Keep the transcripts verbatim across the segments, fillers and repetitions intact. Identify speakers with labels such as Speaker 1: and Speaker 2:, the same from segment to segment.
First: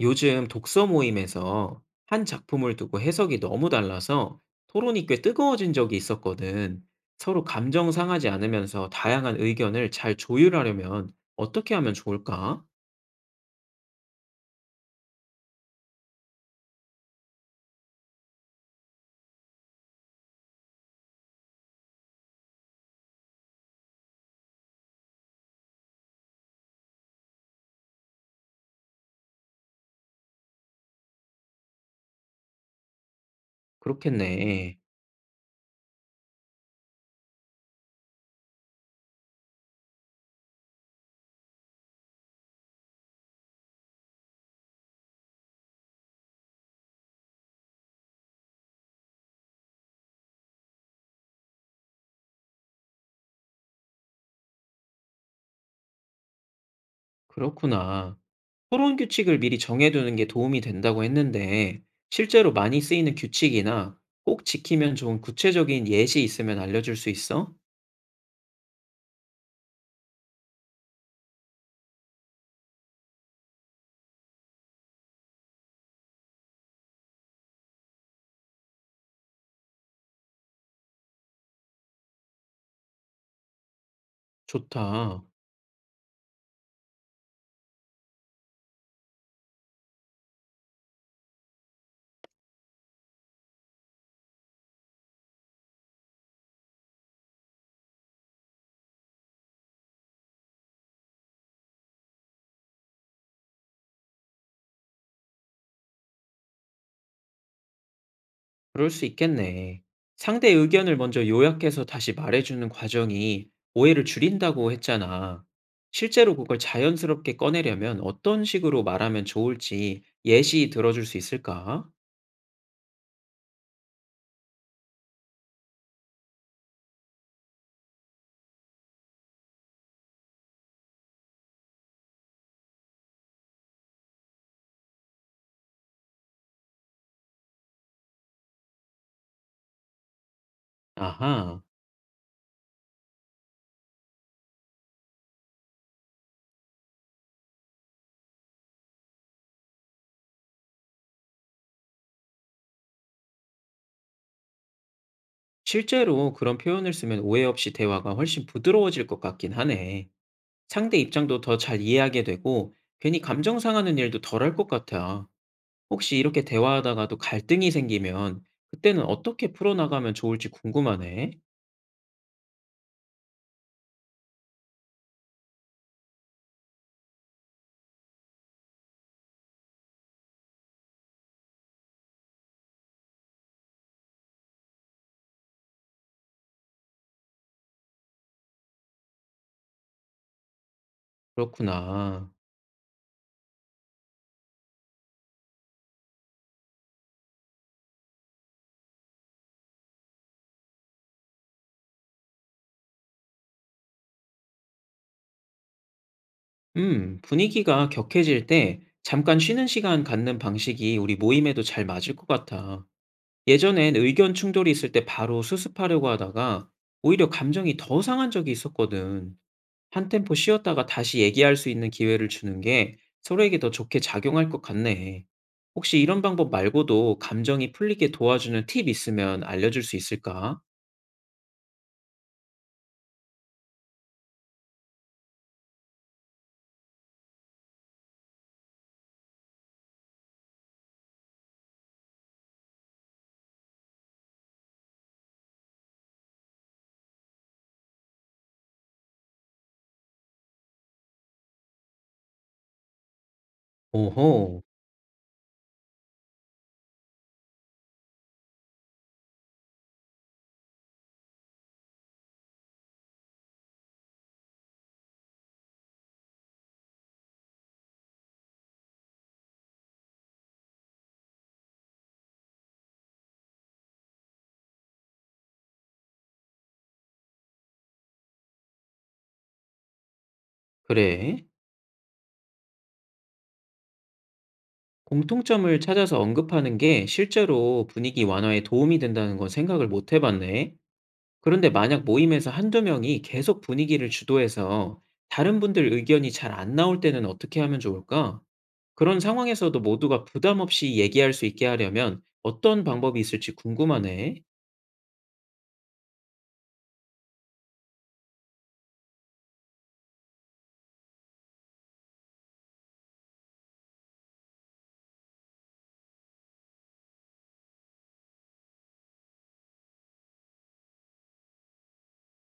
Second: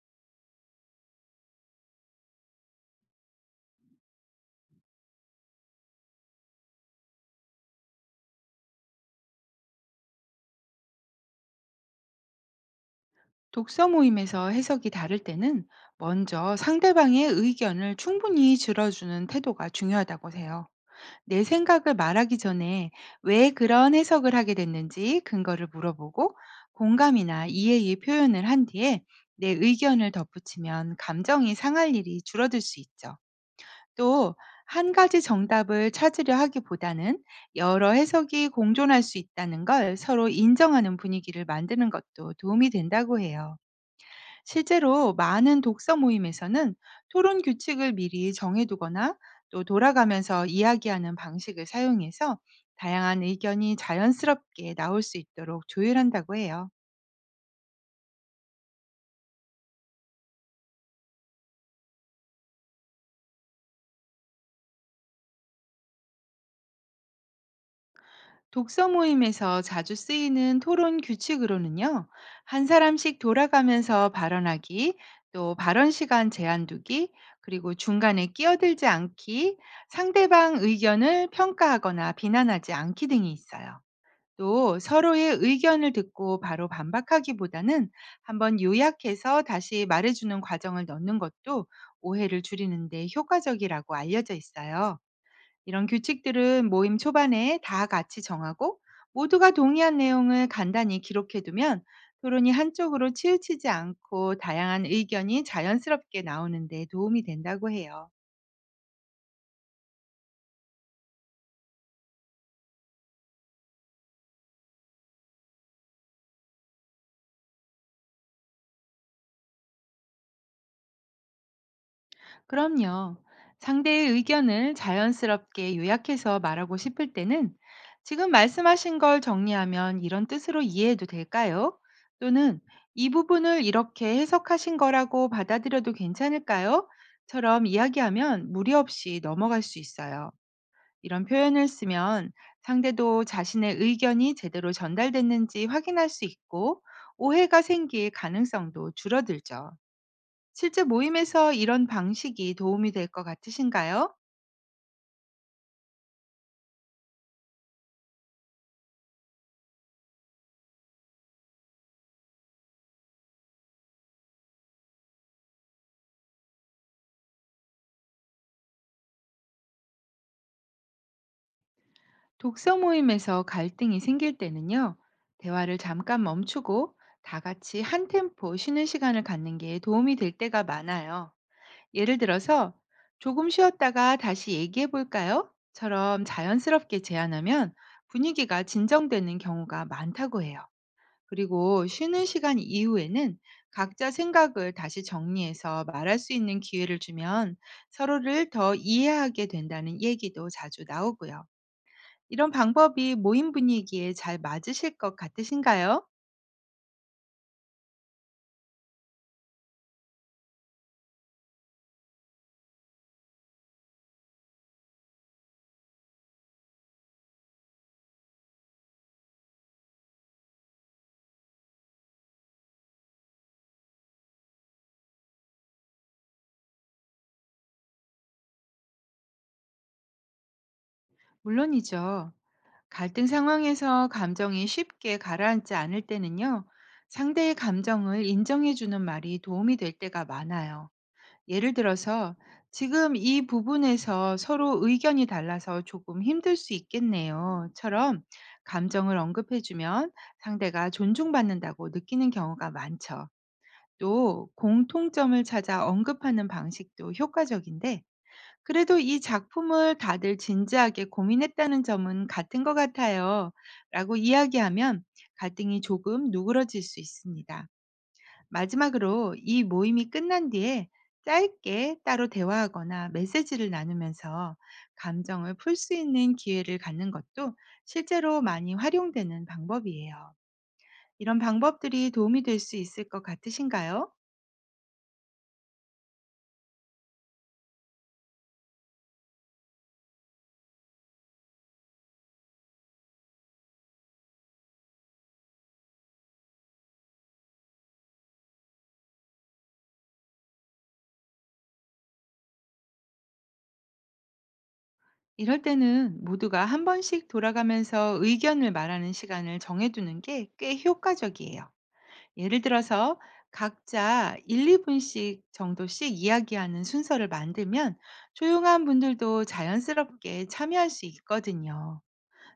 Speaker 1: 요즘 독서 모임에서 한 작품을 두고 해석이 너무 달라서 토론이 꽤 뜨거워진 적이 있었거든. 서로 감정 상하지 않으면서 다양한 의견을 잘 조율하려면 어떻게 하면 좋을까?
Speaker 2: 독서 모임에서 해석이 다를 때는 먼저 상대방의 의견을 충분히 들어주는 태도가 중요하다고 해요. 내 생각을 말하기 전에 왜 그런 해석을 하게 됐는지 근거를 물어보고, 공감이나 이해의 표현을 한 뒤에 내 의견을 덧붙이면 감정이 상할 일이 줄어들 수 있죠. 또,
Speaker 1: 그렇겠네.
Speaker 2: 한 가지 정답을 찾으려 하기보다는 여러 해석이 공존할 수 있다는 걸 서로 인정하는 분위기를 만드는 것도 도움이 된다고 해요. 실제로 많은 독서 모임에서는 토론 규칙을 미리 정해두거나, 또 돌아가면서 이야기하는 방식을 사용해서 다양한 의견이 자연스럽게 나올 수 있도록 조율한다고 해요.
Speaker 1: 그렇구나. 토론 규칙을 미리 정해두는 게 도움이 된다고 했는데, 실제로 많이 쓰이는 규칙이나 꼭 지키면 좋은 구체적인 예시 있으면 알려줄 수 있어?
Speaker 2: 독서 모임에서 자주 쓰이는 토론 규칙으로는요, 한 사람씩 돌아가면서 발언하기, 또 발언 시간 제한 두기, 그리고 중간에 끼어들지 않기, 상대방 의견을 평가하거나 비난하지 않기 등이 있어요. 또
Speaker 1: 좋다.
Speaker 2: 서로의 의견을 듣고 바로 반박하기보다는 한번 요약해서 다시 말해주는 과정을 넣는 것도 오해를 줄이는데 효과적이라고 알려져 있어요. 이런 규칙들은 모임 초반에 다 같이 정하고, 모두가 동의한 내용을 간단히 기록해두면 토론이 한쪽으로 치우치지 않고 다양한 의견이 자연스럽게 나오는데 도움이 된다고 해요.
Speaker 1: 그럴 수 있겠네. 상대 의견을 먼저 요약해서 다시 말해주는 과정이 오해를 줄인다고 했잖아. 실제로 그걸 자연스럽게 꺼내려면 어떤 식으로 말하면 좋을지 예시 들어줄 수 있을까?
Speaker 2: 그럼요. 상대의 의견을 자연스럽게 요약해서 말하고 싶을 때는 "지금 말씀하신 걸 정리하면 이런 뜻으로 이해해도 될까요?" 또는 "이 부분을 이렇게 해석하신 거라고 받아들여도 괜찮을까요?" 처럼 이야기하면 무리 없이 넘어갈 수 있어요. 이런
Speaker 1: 아하,
Speaker 2: 표현을 쓰면 상대도 자신의 의견이 제대로 전달됐는지 확인할 수 있고, 오해가 생길 가능성도 줄어들죠. 실제 모임에서 이런 방식이 도움이 될 것 같으신가요?
Speaker 1: 실제로 그런 표현을 쓰면 오해 없이 대화가 훨씬 부드러워질 것 같긴 하네. 상대 입장도 더 잘 이해하게 되고 괜히 감정 상하는 일도 덜 할 것 같아. 혹시 이렇게 대화하다가도 갈등이 생기면 그때는 어떻게 풀어나가면 좋을지 궁금하네.
Speaker 2: 독서 모임에서 갈등이 생길 때는요, 대화를 잠깐 멈추고 다 같이 한 템포 쉬는 시간을 갖는 게 도움이 될 때가 많아요. 예를 들어서, "조금 쉬었다가 다시 얘기해 볼까요?" 처럼 자연스럽게 제안하면 분위기가 진정되는 경우가 많다고 해요. 그리고 쉬는
Speaker 1: 그렇구나.
Speaker 2: 시간 이후에는 각자 생각을 다시 정리해서 말할 수 있는 기회를 주면 서로를 더 이해하게 된다는 얘기도 자주 나오고요. 이런 방법이 모임 분위기에 잘 맞으실 것 같으신가요?
Speaker 1: 음, 분위기가 격해질 때 잠깐 쉬는 시간 갖는 방식이 우리 모임에도 잘 맞을 것 같아. 예전엔 의견 충돌이 있을 때 바로 수습하려고 하다가 오히려 감정이 더 상한 적이 있었거든. 한 템포 쉬었다가 다시 얘기할 수 있는 기회를 주는 게 서로에게 더 좋게 작용할 것 같네. 혹시 이런 방법 말고도 감정이 풀리게 도와주는 팁 있으면 알려줄 수 있을까?
Speaker 2: 물론이죠. 갈등 상황에서 감정이 쉽게 가라앉지 않을 때는요, 상대의 감정을 인정해주는 말이 도움이 될 때가 많아요. 예를 들어서 "지금 이 부분에서 서로 의견이 달라서 조금 힘들 수 있겠네요."처럼 감정을 언급해주면 상대가 존중받는다고 느끼는 경우가 많죠. 또
Speaker 1: 오호,
Speaker 2: 공통점을 찾아 언급하는 방식도 효과적인데, "그래도 이 작품을 다들 진지하게 고민했다는 점은 같은 것 같아요. 라고 이야기하면 갈등이 조금 누그러질 수 있습니다. 마지막으로 이 모임이 끝난 뒤에 짧게 따로 대화하거나 메시지를 나누면서 감정을 풀 수 있는 기회를 갖는 것도 실제로 많이 활용되는 방법이에요. 이런
Speaker 1: 그래.
Speaker 2: 방법들이 도움이 될 수 있을 것 같으신가요?
Speaker 1: 공통점을 찾아서 언급하는 게 실제로 분위기 완화에 도움이 된다는 건 생각을 못 해봤네. 그런데 만약 모임에서 한두 명이 계속 분위기를 주도해서 다른 분들 의견이 잘 안 나올 때는 어떻게 하면 좋을까? 그런 상황에서도 모두가 부담 없이 얘기할 수 있게 하려면 어떤 방법이 있을지 궁금하네.
Speaker 2: 이럴 때는 모두가 한 번씩 돌아가면서 의견을 말하는 시간을 정해두는 게 꽤 효과적이에요. 예를 들어서 각자 한두 분씩 정도씩 이야기하는 순서를 만들면 조용한 분들도 자연스럽게 참여할 수 있거든요.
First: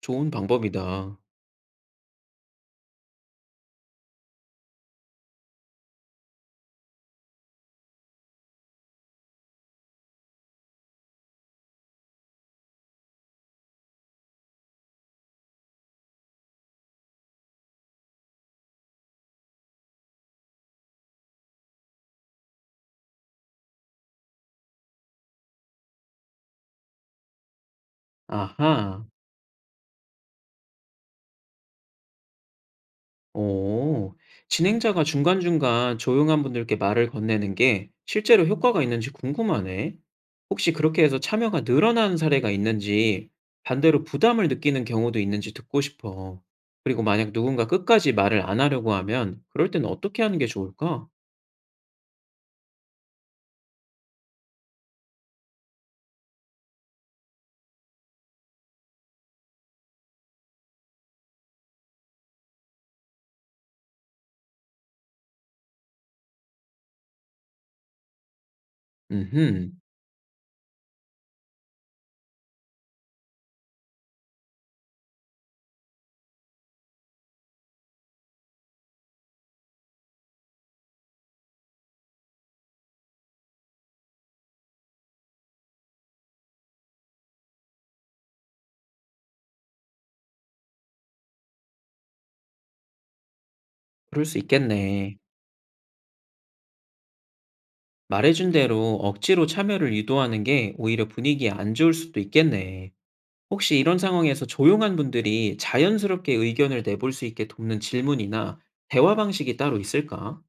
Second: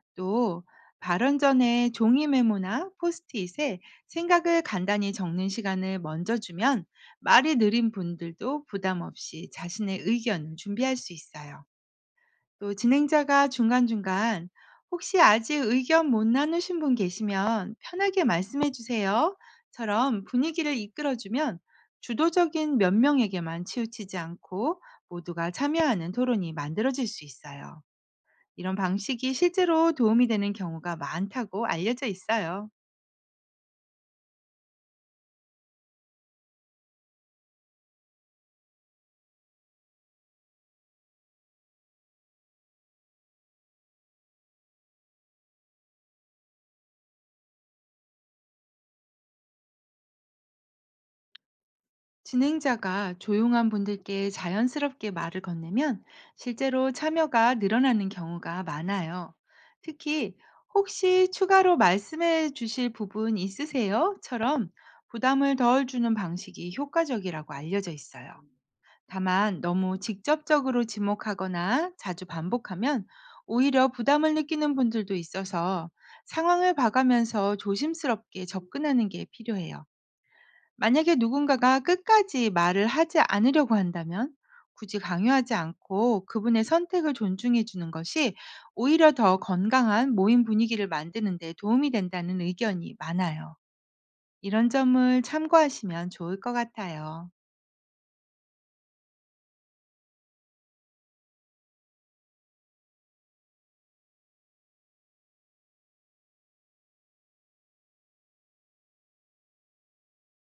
Speaker 1: 좋은
Speaker 2: 또
Speaker 1: 방법이다.
Speaker 2: 발언 전에 종이 메모나 포스트잇에 생각을 간단히 적는 시간을 먼저 주면 말이 느린 분들도 부담 없이 자신의 의견을 준비할 수 있어요. 또 진행자가 중간중간 "혹시 아직 의견 못 나누신 분 계시면 편하게 말씀해 주세요." 처럼 분위기를 이끌어주면 주도적인 몇 명에게만 치우치지 않고 모두가 참여하는 토론이 만들어질 수 있어요. 이런
Speaker 1: 아하.
Speaker 2: 방식이 실제로 도움이 되는 경우가 많다고 알려져 있어요.
Speaker 1: 오, 진행자가 중간중간 조용한 분들께 말을 건네는 게 실제로 효과가 있는지 궁금하네. 혹시 그렇게 해서 참여가 늘어나는 사례가 있는지, 반대로 부담을 느끼는 경우도 있는지 듣고 싶어. 그리고 만약 누군가 끝까지 말을 안 하려고 하면, 그럴 땐 어떻게 하는 게 좋을까?
Speaker 2: 진행자가 조용한 분들께 자연스럽게 말을 건네면 실제로 참여가 늘어나는 경우가 많아요. 특히 "혹시 추가로 말씀해 주실 부분 있으세요?"처럼 부담을 덜 주는 방식이 효과적이라고 알려져 있어요. 다만
Speaker 1: 음흠,
Speaker 2: 너무 직접적으로 지목하거나 자주 반복하면 오히려 부담을 느끼는 분들도 있어서 상황을 봐가면서 조심스럽게 접근하는 게 필요해요. 만약에 누군가가 끝까지 말을 하지 않으려고 한다면 굳이 강요하지 않고 그분의 선택을 존중해 주는 것이 오히려 더 건강한 모임 분위기를 만드는 데 도움이 된다는 의견이 많아요.
Speaker 1: 그럴 수
Speaker 2: 이런
Speaker 1: 있겠네.
Speaker 2: 점을 참고하시면 좋을 것 같아요.
Speaker 1: 말해준 대로 억지로 참여를 유도하는 게 오히려 분위기에 안 좋을 수도 있겠네. 혹시 이런 상황에서 조용한 분들이 자연스럽게 의견을 내볼 수 있게 돕는 질문이나 대화 방식이 따로 있을까?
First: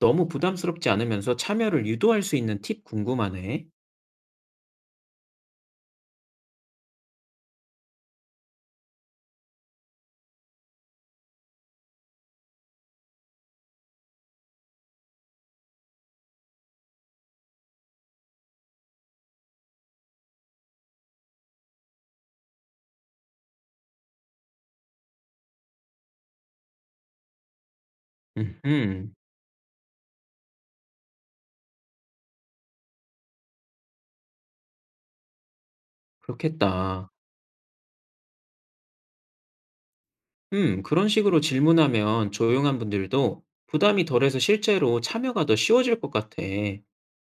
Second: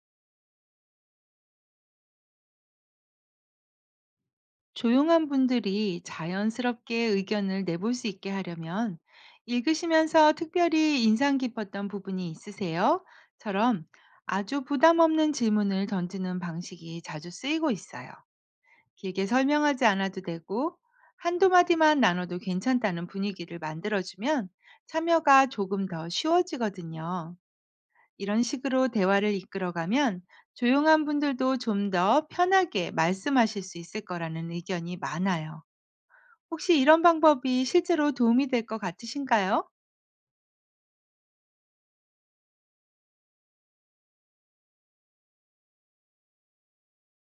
Speaker 1: 너무 부담스럽지 않으면서 참여를 유도할 수 있는 팁 궁금하네.
Speaker 2: 조용한 분들이 자연스럽게 의견을 내볼 수 있게 하려면 "읽으시면서 특별히 인상 깊었던 부분이 있으세요?" 처럼 아주 부담 없는 질문을 던지는 방식이 자주 쓰이고 있어요. 길게 설명하지 않아도 되고 한두 마디만 나눠도 괜찮다는 분위기를 만들어주면 참여가 조금 더 쉬워지거든요. 이런 식으로
Speaker 1: 음,
Speaker 2: 대화를 이끌어가면 조용한 분들도 좀 더 편하게 말씀하실 수 있을 거라는 의견이 많아요. 혹시 이런
Speaker 1: 그렇겠다.
Speaker 2: 방법이 실제로 도움이 될 것 같으신가요?
Speaker 1: 음, 그런 식으로 질문하면 조용한 분들도 부담이 덜해서 실제로 참여가 더 쉬워질 것 같아.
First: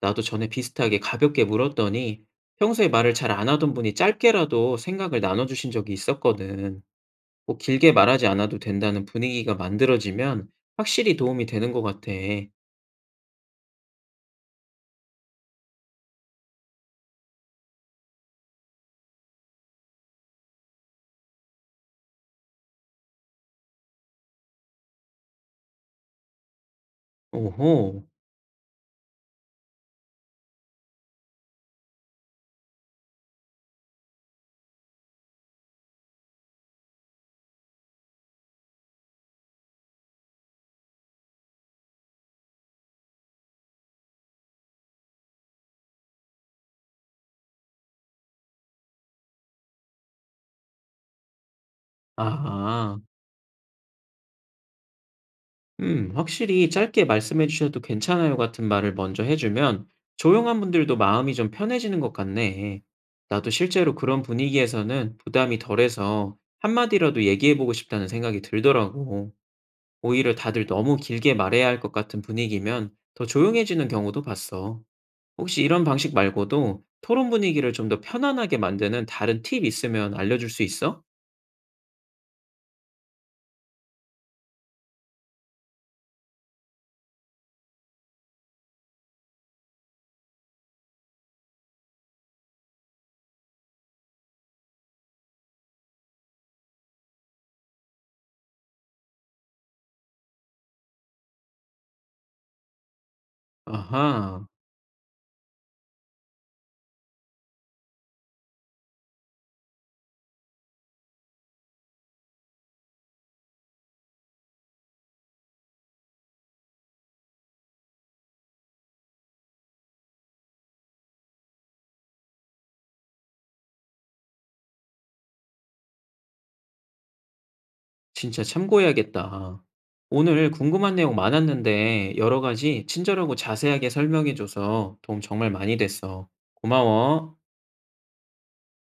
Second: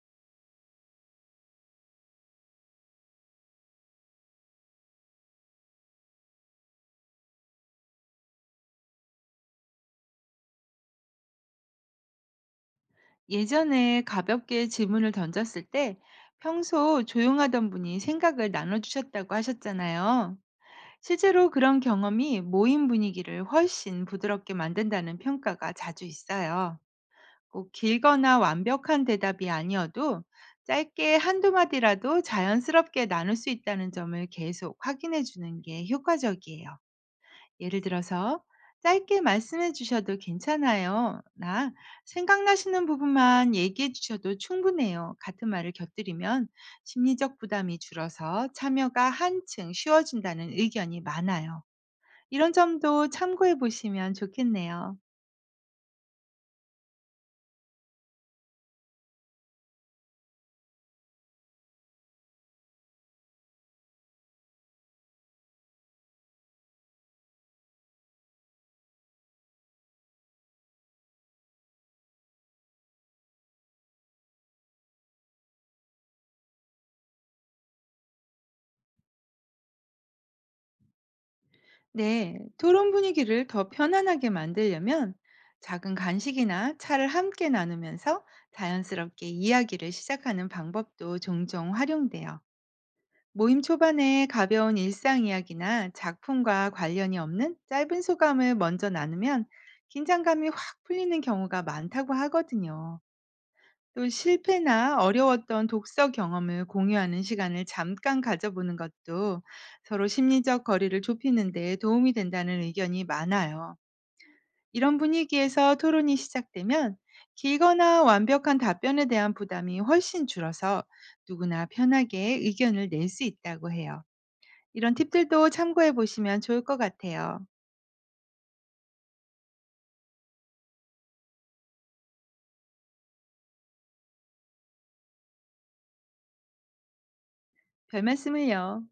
Speaker 1: 나도 전에 비슷하게 가볍게 물었더니 평소에 말을 잘 안 하던 분이 짧게라도 생각을 나눠주신 적이 있었거든. 꼭 길게 말하지 않아도 된다는 분위기가 만들어지면 확실히 도움이 되는 것 같아.
Speaker 2: 예전에 가볍게 질문을 던졌을 때 평소 조용하던 분이 생각을 나눠주셨다고 하셨잖아요. 실제로 그런 경험이 모임 분위기를 훨씬 부드럽게 만든다는 평가가 자주 있어요. 꼭
Speaker 1: 오호.
Speaker 2: 길거나 완벽한 대답이 아니어도 짧게 한두 마디라도 자연스럽게 나눌 수 있다는 점을 계속 확인해 주는 게 효과적이에요. 예를 들어서 "짧게 말씀해 주셔도 괜찮아요." 나 "생각나시는 부분만 얘기해 주셔도 충분해요." 같은 말을 곁들이면 심리적 부담이 줄어서 참여가 한층 쉬워진다는 의견이 많아요. 이런
Speaker 1: 아,
Speaker 2: 점도 참고해 보시면 좋겠네요.
Speaker 1: 음, 확실히 "짧게 말씀해 주셔도 괜찮아요" 같은 말을 먼저 해주면 조용한 분들도 마음이 좀 편해지는 것 같네. 나도 실제로 그런 분위기에서는 부담이 덜해서 한마디라도 얘기해 보고 싶다는 생각이 들더라고. 오히려 다들 너무 길게 말해야 할 것 같은 분위기면 더 조용해지는 경우도 봤어. 혹시 이런 방식 말고도 토론 분위기를 좀 더 편안하게 만드는 다른 팁 있으면 알려줄 수 있어?
Speaker 2: 네, 토론 분위기를 더 편안하게 만들려면 작은 간식이나 차를 함께 나누면서 자연스럽게 이야기를 시작하는 방법도 종종 활용돼요. 모임 초반에 가벼운 일상 이야기나 작품과 관련이 없는 짧은 소감을 먼저 나누면 긴장감이 확 풀리는 경우가 많다고 하거든요. 또
Speaker 1: 아하,
Speaker 2: 실패나 어려웠던 독서 경험을 공유하는 시간을 잠깐 가져보는 것도 서로 심리적 거리를 좁히는 데 도움이 된다는 의견이 많아요. 이런 분위기에서 토론이 시작되면 길거나 완벽한 답변에 대한 부담이 훨씬 줄어서 누구나 편하게 의견을 낼 수 있다고 해요. 이런 팁들도 참고해 보시면 좋을 것 같아요.
Speaker 1: 진짜 참고해야겠다. 오늘 궁금한 내용 많았는데 여러 가지 친절하고 자세하게 설명해줘서 도움 정말 많이 됐어. 고마워.
Speaker 2: 별 말씀을요.